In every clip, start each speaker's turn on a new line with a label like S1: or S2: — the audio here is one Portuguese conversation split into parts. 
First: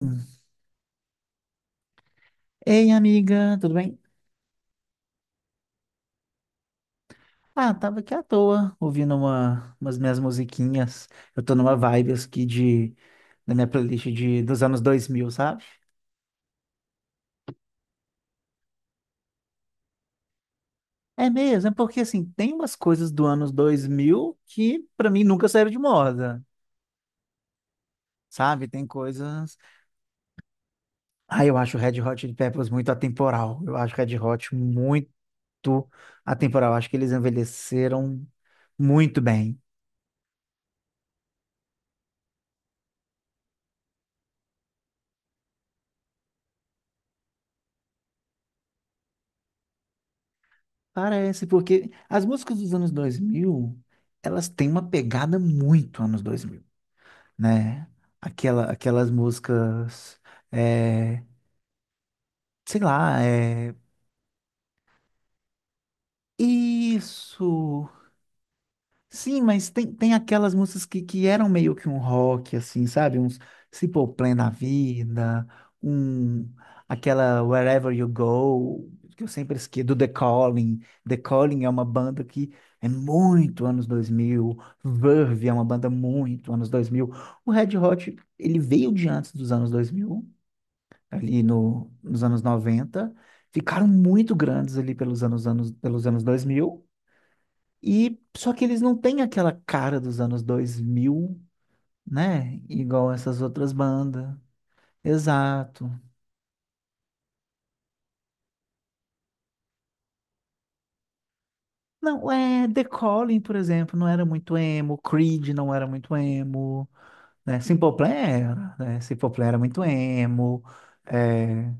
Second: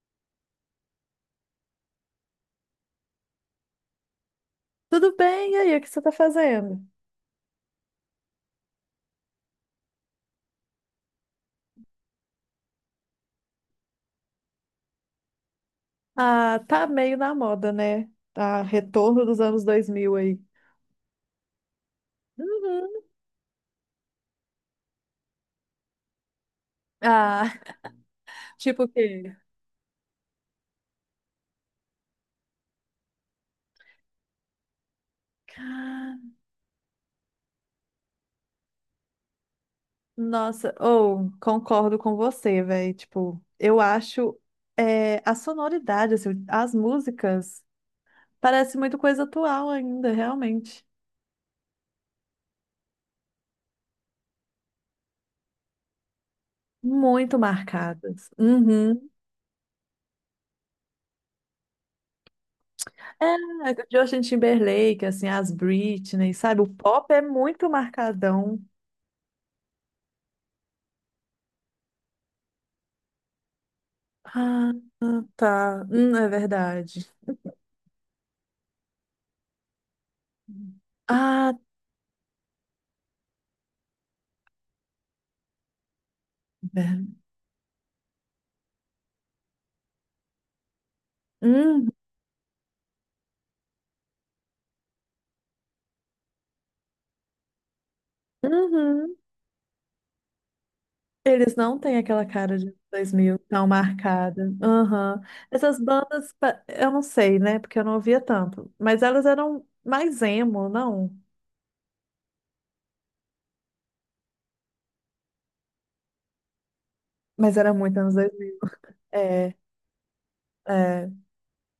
S1: Hum. Ei, amiga, tudo bem?
S2: Tudo bem? E aí, o que você tá fazendo?
S1: Ah, tava aqui à toa, ouvindo umas minhas musiquinhas. Eu tô numa vibe aqui da minha playlist dos anos 2000, sabe?
S2: Ah, tá meio na moda, né? Tá retorno dos anos 2000 aí.
S1: É mesmo, é porque assim, tem umas
S2: Uhum.
S1: coisas do anos 2000 que pra mim nunca saíram de moda,
S2: Ah,
S1: sabe?
S2: tipo
S1: Tem
S2: o quê?
S1: coisas. Ah, eu acho o Red Hot Chili Peppers muito atemporal. Eu acho o Red Hot muito
S2: Ah,
S1: atemporal. Acho que eles envelheceram muito bem.
S2: Nossa, ou concordo com você, velho. Tipo, eu acho é, a sonoridade, assim, as músicas, parece muito coisa atual ainda, realmente.
S1: Parece, porque as músicas dos anos 2000 elas têm uma pegada muito anos 2000,
S2: Muito
S1: né?
S2: marcadas.
S1: Aquelas
S2: Uhum.
S1: músicas, é, sei lá,
S2: É,
S1: é,
S2: Justin Timberlake, assim, as Britney, sabe? O pop é muito
S1: isso.
S2: marcadão.
S1: Sim, mas tem aquelas músicas que eram meio que um rock, assim, sabe? Uns Simple Plan na
S2: Ah,
S1: Vida,
S2: tá. É
S1: um,
S2: verdade.
S1: aquela Wherever You Go, que eu sempre esqueço, do The Calling. The
S2: Ah,
S1: Calling é uma banda que é muito anos 2000. Verve é uma banda muito anos 2000.
S2: é.
S1: O Red Hot, ele veio de antes dos anos 2000 ali
S2: Hum.
S1: no, nos anos 90, ficaram muito grandes ali pelos anos dois mil, e só que eles não
S2: Uhum.
S1: têm aquela cara dos anos 2000,
S2: Eles não têm aquela
S1: né?
S2: cara de
S1: Igual
S2: 2000
S1: essas
S2: tão
S1: outras bandas.
S2: marcada. Aham. Essas
S1: Exato.
S2: bandas, eu não sei, né? Porque eu não ouvia tanto. Mas elas eram mais emo, não?
S1: Não, é The Calling, por exemplo, não era muito emo, Creed não era muito emo,
S2: Mas
S1: né?
S2: era
S1: Simple
S2: muito
S1: Plan
S2: anos 2000.
S1: era, né? Simple Plan
S2: É,
S1: era muito emo.
S2: é.
S1: É.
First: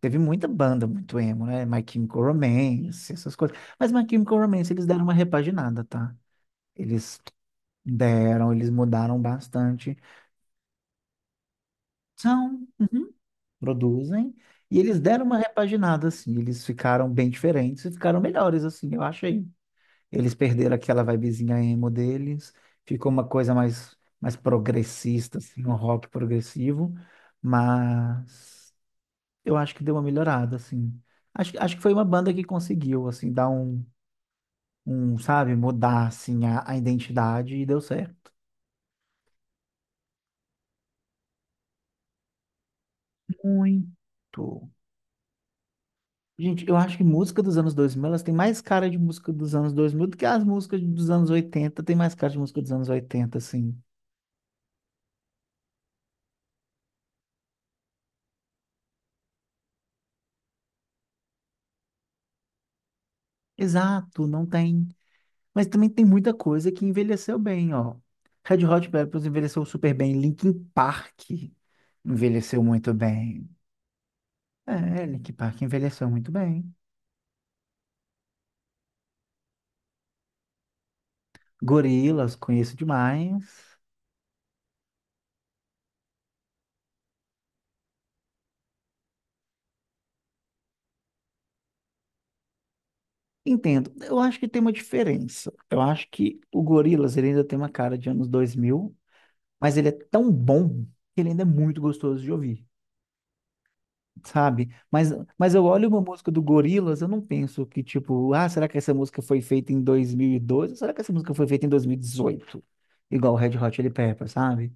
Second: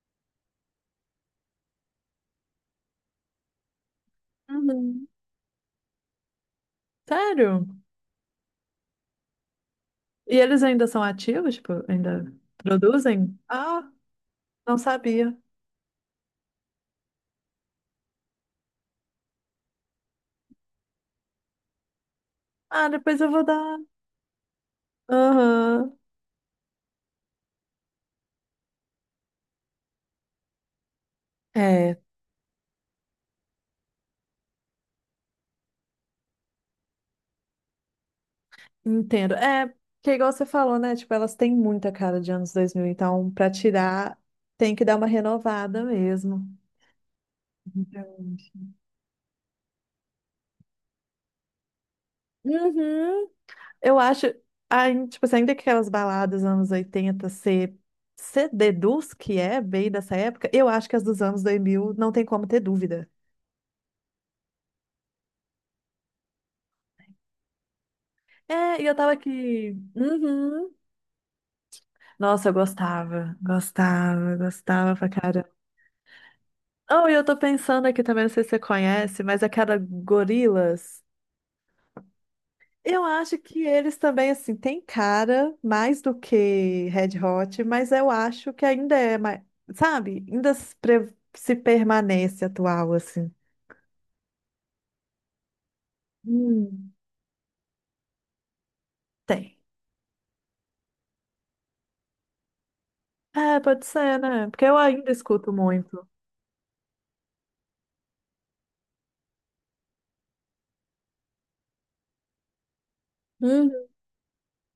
S1: Teve muita banda muito emo, né? My Chemical Romance, essas coisas. Mas My Chemical Romance eles deram
S2: Uhum.
S1: uma repaginada, tá? Eles
S2: Sério?
S1: Eles mudaram bastante.
S2: E eles ainda são ativos? Tipo, ainda
S1: São. Uhum.
S2: produzem? Ah,
S1: Produzem,
S2: não
S1: e eles deram uma
S2: sabia.
S1: repaginada, assim, eles ficaram bem diferentes e ficaram melhores, assim, eu achei. Eles perderam aquela vibezinha emo deles,
S2: Ah,
S1: ficou
S2: depois
S1: uma
S2: eu vou
S1: coisa
S2: dar.
S1: mais progressista, assim, um
S2: Aham.
S1: rock progressivo, mas eu acho que deu uma melhorada, assim. Acho que foi
S2: É.
S1: uma banda que conseguiu, assim, dar sabe, mudar, assim, a identidade e deu certo.
S2: Entendo. É, que é igual você falou, né? Tipo, elas têm muita cara de anos 2000, então pra tirar
S1: Muito.
S2: tem que dar uma renovada mesmo.
S1: Gente, eu acho que música dos anos 2000 elas têm
S2: Verdade.
S1: mais cara de música dos anos 2000 do que as músicas dos anos 80 tem mais cara de música dos anos
S2: Uhum.
S1: 80, assim.
S2: Eu acho, ai, tipo, assim, ainda que aquelas baladas anos 80 você deduz que é bem dessa época, eu acho que as dos anos 2000 não tem como ter dúvida.
S1: Exato, não tem. Mas também tem muita coisa que envelheceu bem, ó. Red Hot
S2: É, e
S1: Chili
S2: eu tava
S1: Peppers envelheceu
S2: aqui.
S1: super bem, Linkin
S2: Uhum.
S1: Park
S2: Nossa, eu
S1: envelheceu muito
S2: gostava,
S1: bem.
S2: gostava, gostava
S1: É,
S2: pra
S1: Linkin
S2: caramba.
S1: Park envelheceu muito bem.
S2: Oh, e eu tô pensando aqui também, não sei se você conhece, mas aquela gorilas.
S1: Gorillaz, conheço
S2: Eu acho
S1: demais.
S2: que eles também, assim, têm cara mais do que Red Hot, mas eu acho que ainda é mais, sabe? Ainda se permanece atual, assim.
S1: Entendo. Eu acho que tem uma diferença. Eu acho que o
S2: Hum.
S1: Gorillaz ele ainda tem uma cara de anos 2000,
S2: Tem.
S1: mas ele é tão bom que ele ainda é muito gostoso de ouvir,
S2: É, pode ser, né? Porque
S1: sabe?
S2: eu
S1: Mas,
S2: ainda escuto
S1: mas eu olho uma
S2: muito.
S1: música do Gorillaz, eu não penso que, tipo, ah, será que essa música foi feita em 2012? Ou será que essa música foi feita em 2018? Igual o Red Hot
S2: Uhum.
S1: Chili Peppers, sabe?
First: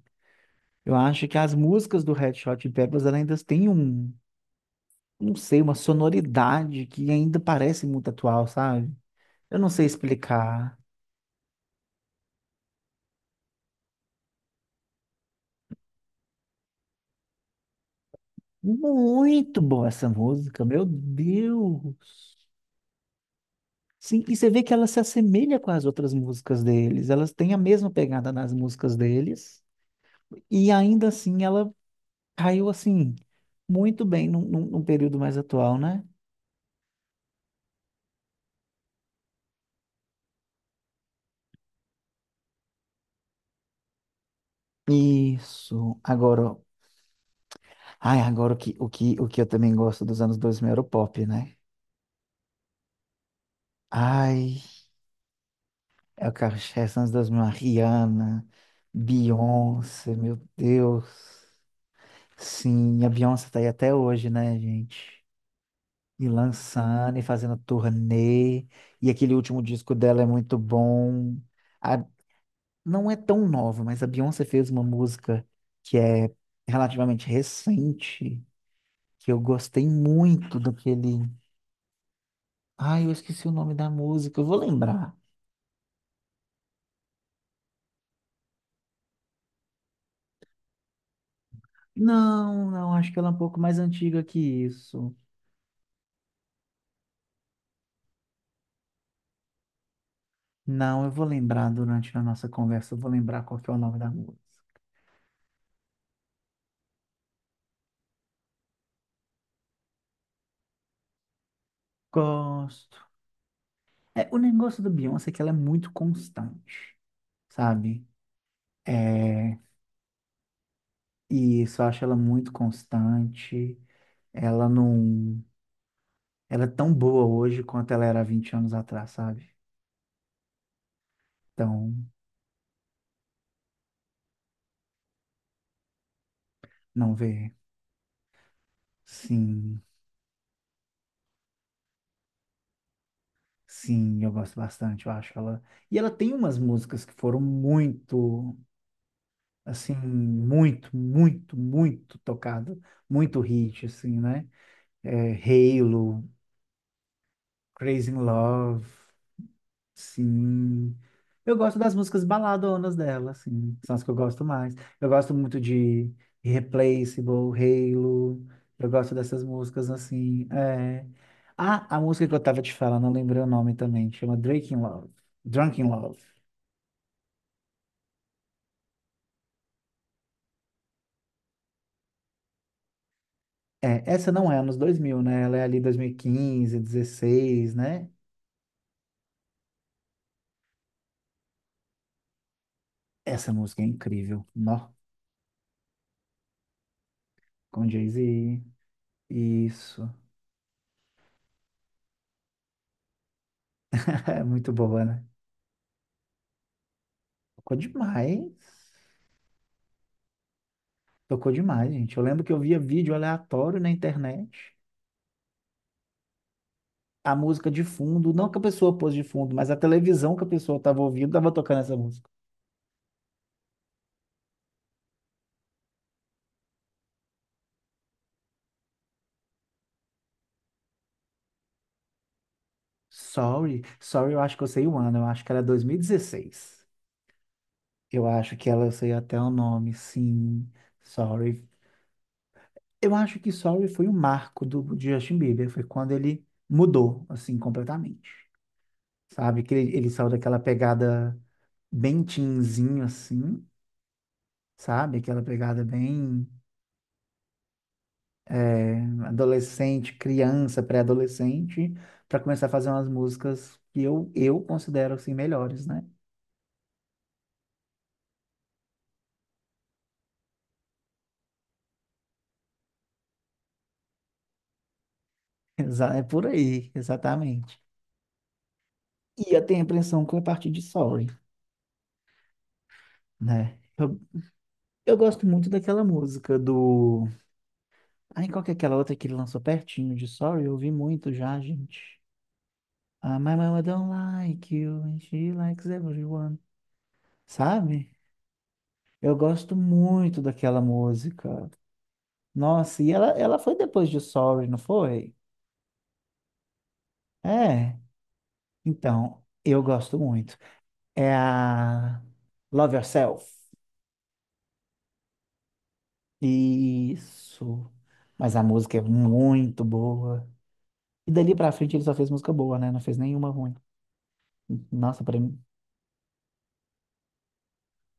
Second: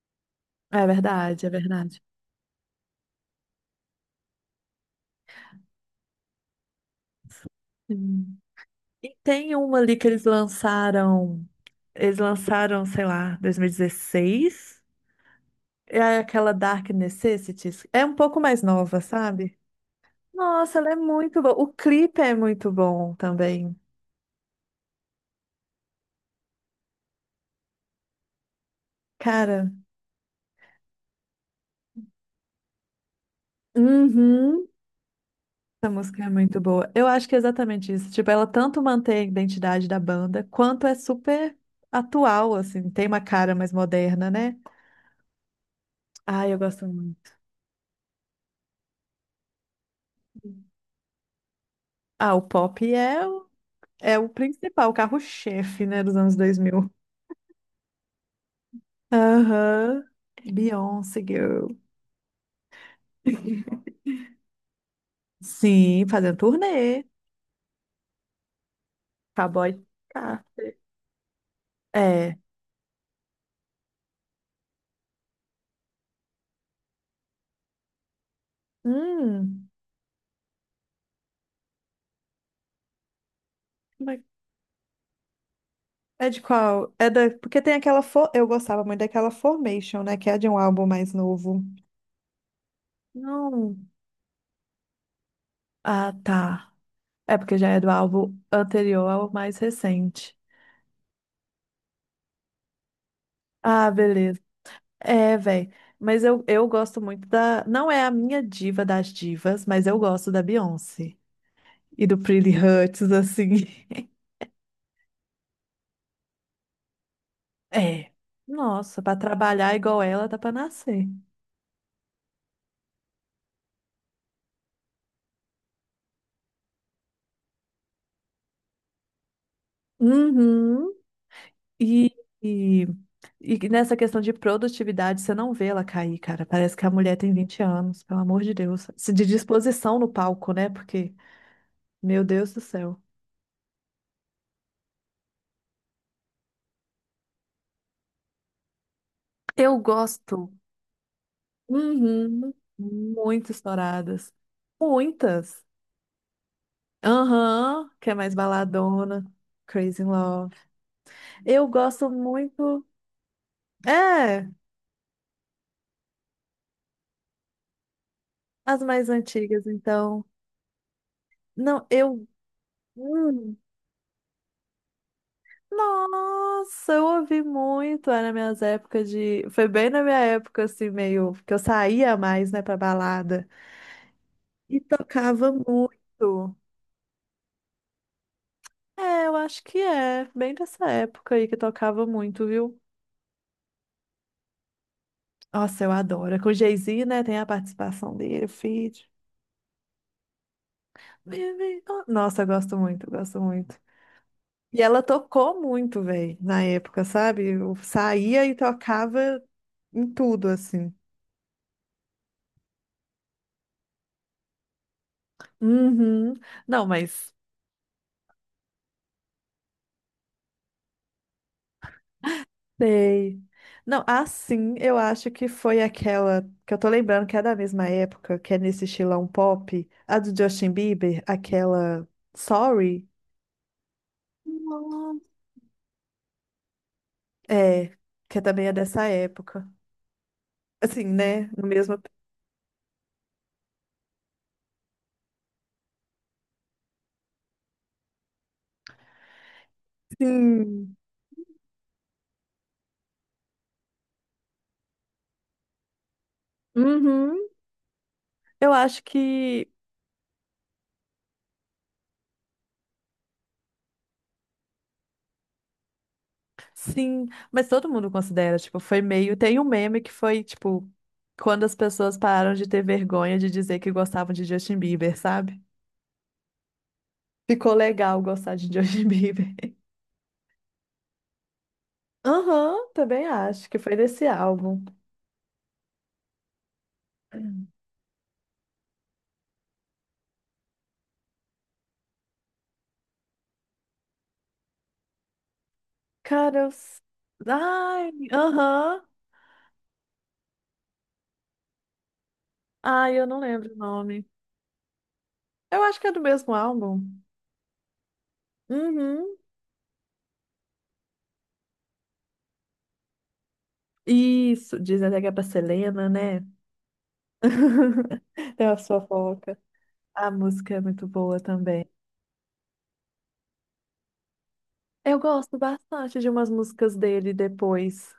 S2: É
S1: Eu acho que
S2: verdade, é
S1: as
S2: verdade.
S1: músicas do Red Hot Chili Peppers ela ainda têm um, não sei, uma sonoridade que ainda parece muito
S2: Sim.
S1: atual, sabe?
S2: E tem
S1: Eu não
S2: uma
S1: sei
S2: ali que eles
S1: explicar.
S2: lançaram, eles lançaram, sei lá, 2016. É aquela Dark Necessities. É um pouco mais nova, sabe?
S1: Muito boa essa música,
S2: Nossa,
S1: meu
S2: ela é muito boa. O clipe é
S1: Deus!
S2: muito bom também.
S1: Sim, e você vê que ela se assemelha com as outras músicas deles. Elas têm a mesma pegada nas músicas deles.
S2: Cara,
S1: E ainda assim, ela caiu assim, muito bem num, num-
S2: uhum.
S1: num período mais atual,
S2: Essa
S1: né?
S2: música é muito boa. Eu acho que é exatamente isso. Tipo, ela tanto mantém a identidade da banda, quanto é super atual, assim, tem uma cara mais moderna, né?
S1: Isso. Agora,
S2: Ai,
S1: ó,
S2: eu gosto muito.
S1: ai, agora o que eu também gosto dos anos 2000 era o pop, né?
S2: Ah, o pop é o
S1: Ai,
S2: principal, o carro-chefe, né, dos
S1: é o
S2: anos dois
S1: Carlos
S2: mil
S1: Chess anos 2000, a Rihanna,
S2: Aham.
S1: Beyoncé, meu Deus.
S2: Beyoncé, girl.
S1: Sim, a Beyoncé tá aí até hoje, né, gente?
S2: Sim,
S1: E
S2: fazendo turnê.
S1: lançando e fazendo turnê. E aquele último
S2: Cowboy
S1: disco dela é muito
S2: Carter.
S1: bom. A-
S2: É.
S1: não é tão nova, mas a Beyoncé fez uma música que é relativamente recente, que eu
S2: Hum.
S1: gostei muito daquele. Ai, eu esqueci o nome da música, eu vou lembrar.
S2: É de qual? Porque tem aquela. Eu gostava muito daquela Formation, né? Que é de um álbum mais novo.
S1: Não, não, acho que ela é um pouco
S2: Não.
S1: mais antiga que isso.
S2: Ah, tá. É porque já é do álbum anterior ao mais recente.
S1: Não, eu vou lembrar durante a nossa conversa, eu vou lembrar qual que é o
S2: Ah,
S1: nome da música.
S2: beleza. É, velho. Mas eu gosto muito da. Não é a minha diva das divas, mas eu gosto da Beyoncé. E do Pretty
S1: Gosto.
S2: Hurts, assim.
S1: É, o negócio da Beyoncé é que ela é muito constante, sabe?
S2: É. Nossa, pra
S1: É,
S2: trabalhar igual ela, dá pra nascer.
S1: e isso eu acho ela muito constante. Ela não. Ela é tão boa hoje quanto ela era há 20 anos atrás, sabe?
S2: Uhum.
S1: Então,
S2: E, e E nessa questão de produtividade, você não vê ela cair, cara. Parece que a
S1: não
S2: mulher tem
S1: vê.
S2: 20 anos, pelo amor de Deus. Se de
S1: Sim,
S2: disposição no palco, né? Porque, meu Deus do céu.
S1: sim, eu gosto bastante, eu acho ela. E ela tem umas músicas que foram muito,
S2: Eu
S1: assim,
S2: gosto.
S1: muito, muito, muito
S2: Uhum,
S1: tocado, muito
S2: muito
S1: hit, assim,
S2: estouradas.
S1: né? É,
S2: Muitas.
S1: Halo,
S2: Aham,
S1: Crazy
S2: que
S1: in
S2: é mais
S1: Love.
S2: baladona. Crazy in Love.
S1: Sim. Eu
S2: Eu
S1: gosto das
S2: gosto
S1: músicas
S2: muito.
S1: baladonas dela, assim. São as que eu gosto
S2: É,
S1: mais. Eu gosto muito de Irreplaceable, Halo.
S2: as
S1: Eu
S2: mais
S1: gosto dessas
S2: antigas,
S1: músicas,
S2: então.
S1: assim. É.
S2: Não,
S1: Ah, a
S2: eu.
S1: música que eu tava te falando, não lembrei o
S2: hum,
S1: nome também. Chama Drake in Love. Drunk in Love.
S2: Nossa, eu ouvi muito, era minhas épocas de. Foi bem na minha época, assim, meio. Que eu saía mais, né, pra balada.
S1: É, essa não é anos
S2: E
S1: dois mil, né?
S2: tocava
S1: Ela é ali dois mil e
S2: muito.
S1: quinze 16, né?
S2: É, eu acho que é. Bem dessa época aí que tocava muito, viu?
S1: Essa música é incrível. Nó,
S2: Nossa, eu adoro. É com o Jay-Z, né, tem a
S1: com
S2: participação dele, o
S1: Jay-Z.
S2: feat.
S1: Isso.
S2: Oh, Nossa, eu gosto muito, eu gosto muito.
S1: É muito
S2: E ela
S1: boa, né?
S2: tocou muito, velho, na época, sabe? Eu
S1: Tocou
S2: saía
S1: demais.
S2: e tocava em tudo, assim.
S1: Tocou demais, gente. Eu lembro que eu via vídeo aleatório na internet,
S2: Uhum. Não, mas.
S1: a música de fundo, não que a pessoa pôs de fundo, mas a televisão que a pessoa estava ouvindo estava tocando essa música.
S2: Sei. Não, assim, eu acho que foi aquela que eu tô lembrando que é da mesma época, que é nesse estilão pop, a do Justin Bieber, aquela Sorry,
S1: Sorry, Sorry, eu acho que eu sei o ano,
S2: Nossa.
S1: eu acho que era 2016.
S2: É,
S1: Eu
S2: que é
S1: acho
S2: também
S1: que
S2: é
S1: ela, eu
S2: dessa
S1: sei até o
S2: época.
S1: nome, sim.
S2: Assim, né? No
S1: Sorry.
S2: mesmo.
S1: Eu acho que Sorry foi o marco do de Justin Bieber, foi quando ele mudou, assim, completamente. Sabe? Que ele saiu daquela
S2: Sim.
S1: pegada bem teenzinho, assim, sabe? Aquela pegada bem,
S2: Uhum. Eu
S1: é,
S2: acho que
S1: adolescente, criança, pré-adolescente, para começar a fazer umas músicas que eu considero assim melhores, né?
S2: sim, mas todo mundo considera, tipo, foi meio. Tem um meme que foi, tipo, quando as pessoas pararam de ter vergonha de dizer que gostavam de Justin Bieber, sabe?
S1: É por aí,
S2: Ficou
S1: exatamente.
S2: legal gostar de Justin
S1: E
S2: Bieber.
S1: eu tenho a impressão que é a partir de Sorry,
S2: Aham, também acho
S1: né?
S2: que foi
S1: Eu,
S2: desse álbum.
S1: eu gosto muito daquela música do. Ai, qual que é aquela outra que ele lançou pertinho de Sorry? Eu ouvi muito já, gente. Ah, my mama don't like you and she likes everyone.
S2: Cara,
S1: Sabe?
S2: Ai, aham.
S1: Eu gosto muito daquela música. Nossa, e
S2: Ai, eu
S1: ela,
S2: não
S1: ela
S2: lembro
S1: foi
S2: o
S1: depois de
S2: nome.
S1: Sorry, não foi?
S2: Eu acho que é do mesmo álbum.
S1: É,
S2: Uhum.
S1: então, eu gosto muito. É a Love Yourself.
S2: Isso, dizem até que é pra Selena, né?
S1: Isso. Mas a
S2: Tem umas
S1: música é
S2: fofoca.
S1: muito
S2: A
S1: boa.
S2: música é muito
S1: E
S2: boa
S1: dali pra
S2: também.
S1: frente ele só fez música boa, né? Não fez nenhuma ruim.
S2: Eu
S1: Nossa, pra mim,
S2: gosto bastante de umas músicas dele depois.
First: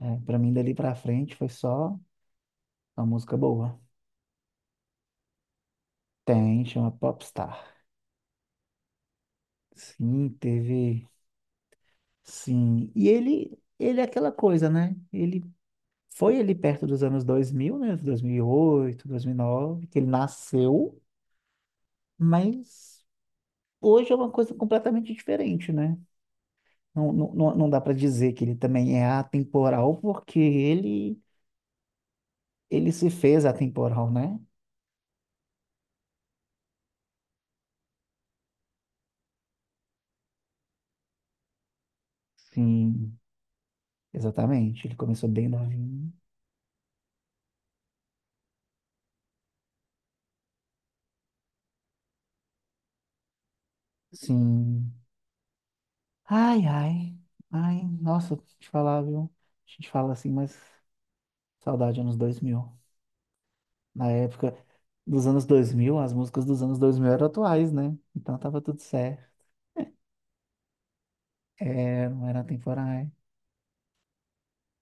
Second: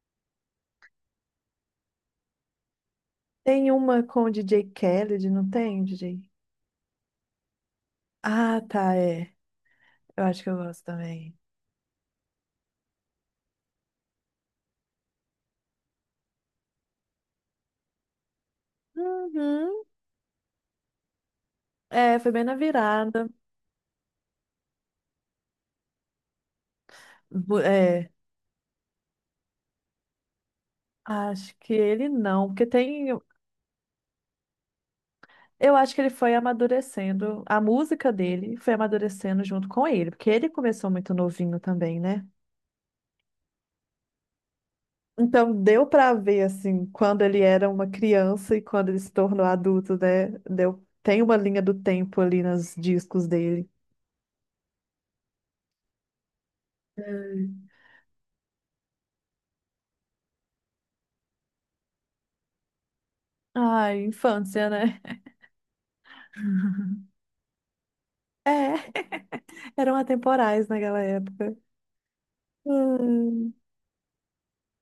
S1: é, pra mim dali pra frente foi só uma música
S2: Tem
S1: boa.
S2: uma com o D J Khaled, não tem, D J.
S1: Tem, chama Popstar.
S2: Ah, tá, é. Eu
S1: Sim,
S2: acho que eu gosto
S1: teve.
S2: também.
S1: Sim. E ele é aquela coisa, né? Ele foi ali perto dos anos 2000, né? Dois dois mil mil e oito, dois mil e
S2: Uhum.
S1: nove, que ele nasceu,
S2: É, foi bem na
S1: mas.
S2: virada.
S1: Hoje é uma coisa completamente diferente, né? Não, não, não não dá para
S2: É,
S1: dizer que ele também é atemporal, porque ele,
S2: acho que ele não, porque
S1: ele se
S2: tem.
S1: fez atemporal, né?
S2: Eu acho que ele foi amadurecendo, a música dele foi amadurecendo junto com ele, porque ele começou muito novinho também, né?
S1: Sim, exatamente. Ele começou bem
S2: Então deu
S1: novinho.
S2: pra ver assim, quando ele era uma criança e quando ele se tornou adulto, né? Tem uma linha do tempo ali nos discos dele.
S1: Sim. Ai, ai.
S2: Hum.
S1: Ai, nossa, te falar, viu? A gente fala assim, mas saudade anos 2000.
S2: Ai,
S1: Na época
S2: infância, né?
S1: dos anos 2000 as músicas dos anos 2000 eram atuais, né? Então tava tudo
S2: É,
S1: certo.
S2: eram atemporais naquela época.
S1: É, não era atemporais.
S2: Ai,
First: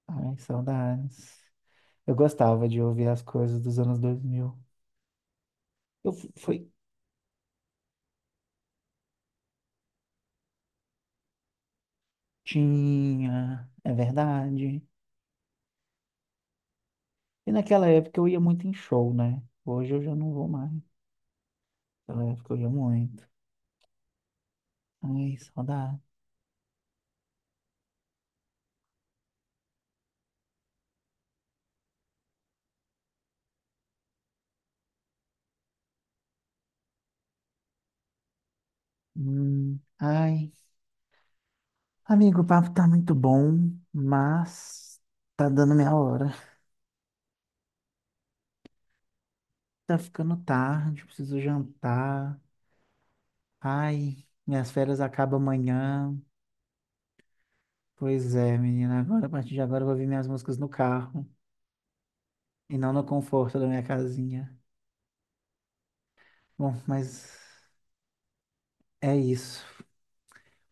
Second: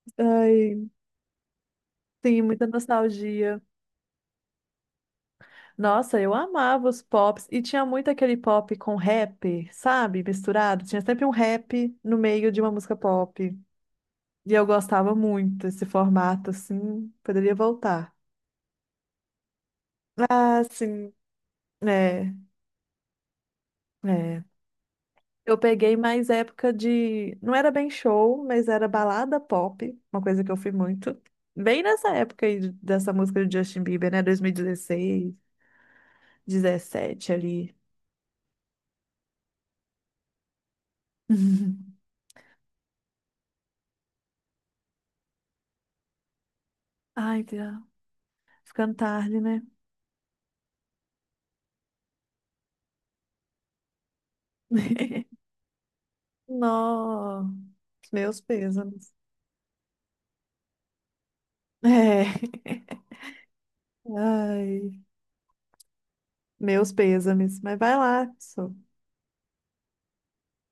S1: Ai,
S2: ai.
S1: saudades. Eu
S2: Sim, muita
S1: gostava de ouvir as coisas
S2: nostalgia.
S1: dos anos 2000. Eu
S2: Nossa, eu
S1: fui,
S2: amava os pops. E tinha muito aquele pop com rap, sabe? Misturado. Tinha sempre um rap no meio de uma música pop.
S1: tinha, é
S2: E eu
S1: verdade.
S2: gostava muito desse formato, assim.
S1: E
S2: Poderia
S1: naquela
S2: voltar.
S1: época eu ia muito em show, né? Hoje eu já não vou
S2: Ah,
S1: mais.
S2: sim.
S1: Naquela
S2: É,
S1: época eu ia muito.
S2: é.
S1: Ai,
S2: Eu peguei
S1: saudade.
S2: mais época de. Não era bem show, mas era balada pop, uma coisa que eu fui muito. Bem nessa época aí dessa música do Justin Bieber, né? 2016, 17 ali.
S1: Ai. Amigo, o papo tá muito bom, mas tá dando minha hora.
S2: Ai, Deus. Ficando tarde, né?
S1: Tá ficando tarde, preciso jantar. Ai, minhas férias acabam amanhã.
S2: Nó,
S1: Pois
S2: meus
S1: é, menina,
S2: pêsames.
S1: agora a partir de agora eu vou ouvir minhas músicas no carro
S2: É.
S1: e não no conforto da minha casinha.
S2: Ai,
S1: Bom,
S2: meus
S1: mas
S2: pêsames. Mas vai lá, pessoal.
S1: é isso.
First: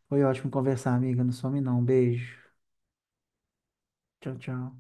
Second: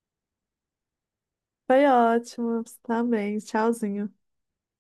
S1: Foi ótimo conversar, amiga. Não some não.
S2: Foi
S1: Beijo.
S2: ótimo. Você também. Tchauzinho.
S1: Tchau, tchau.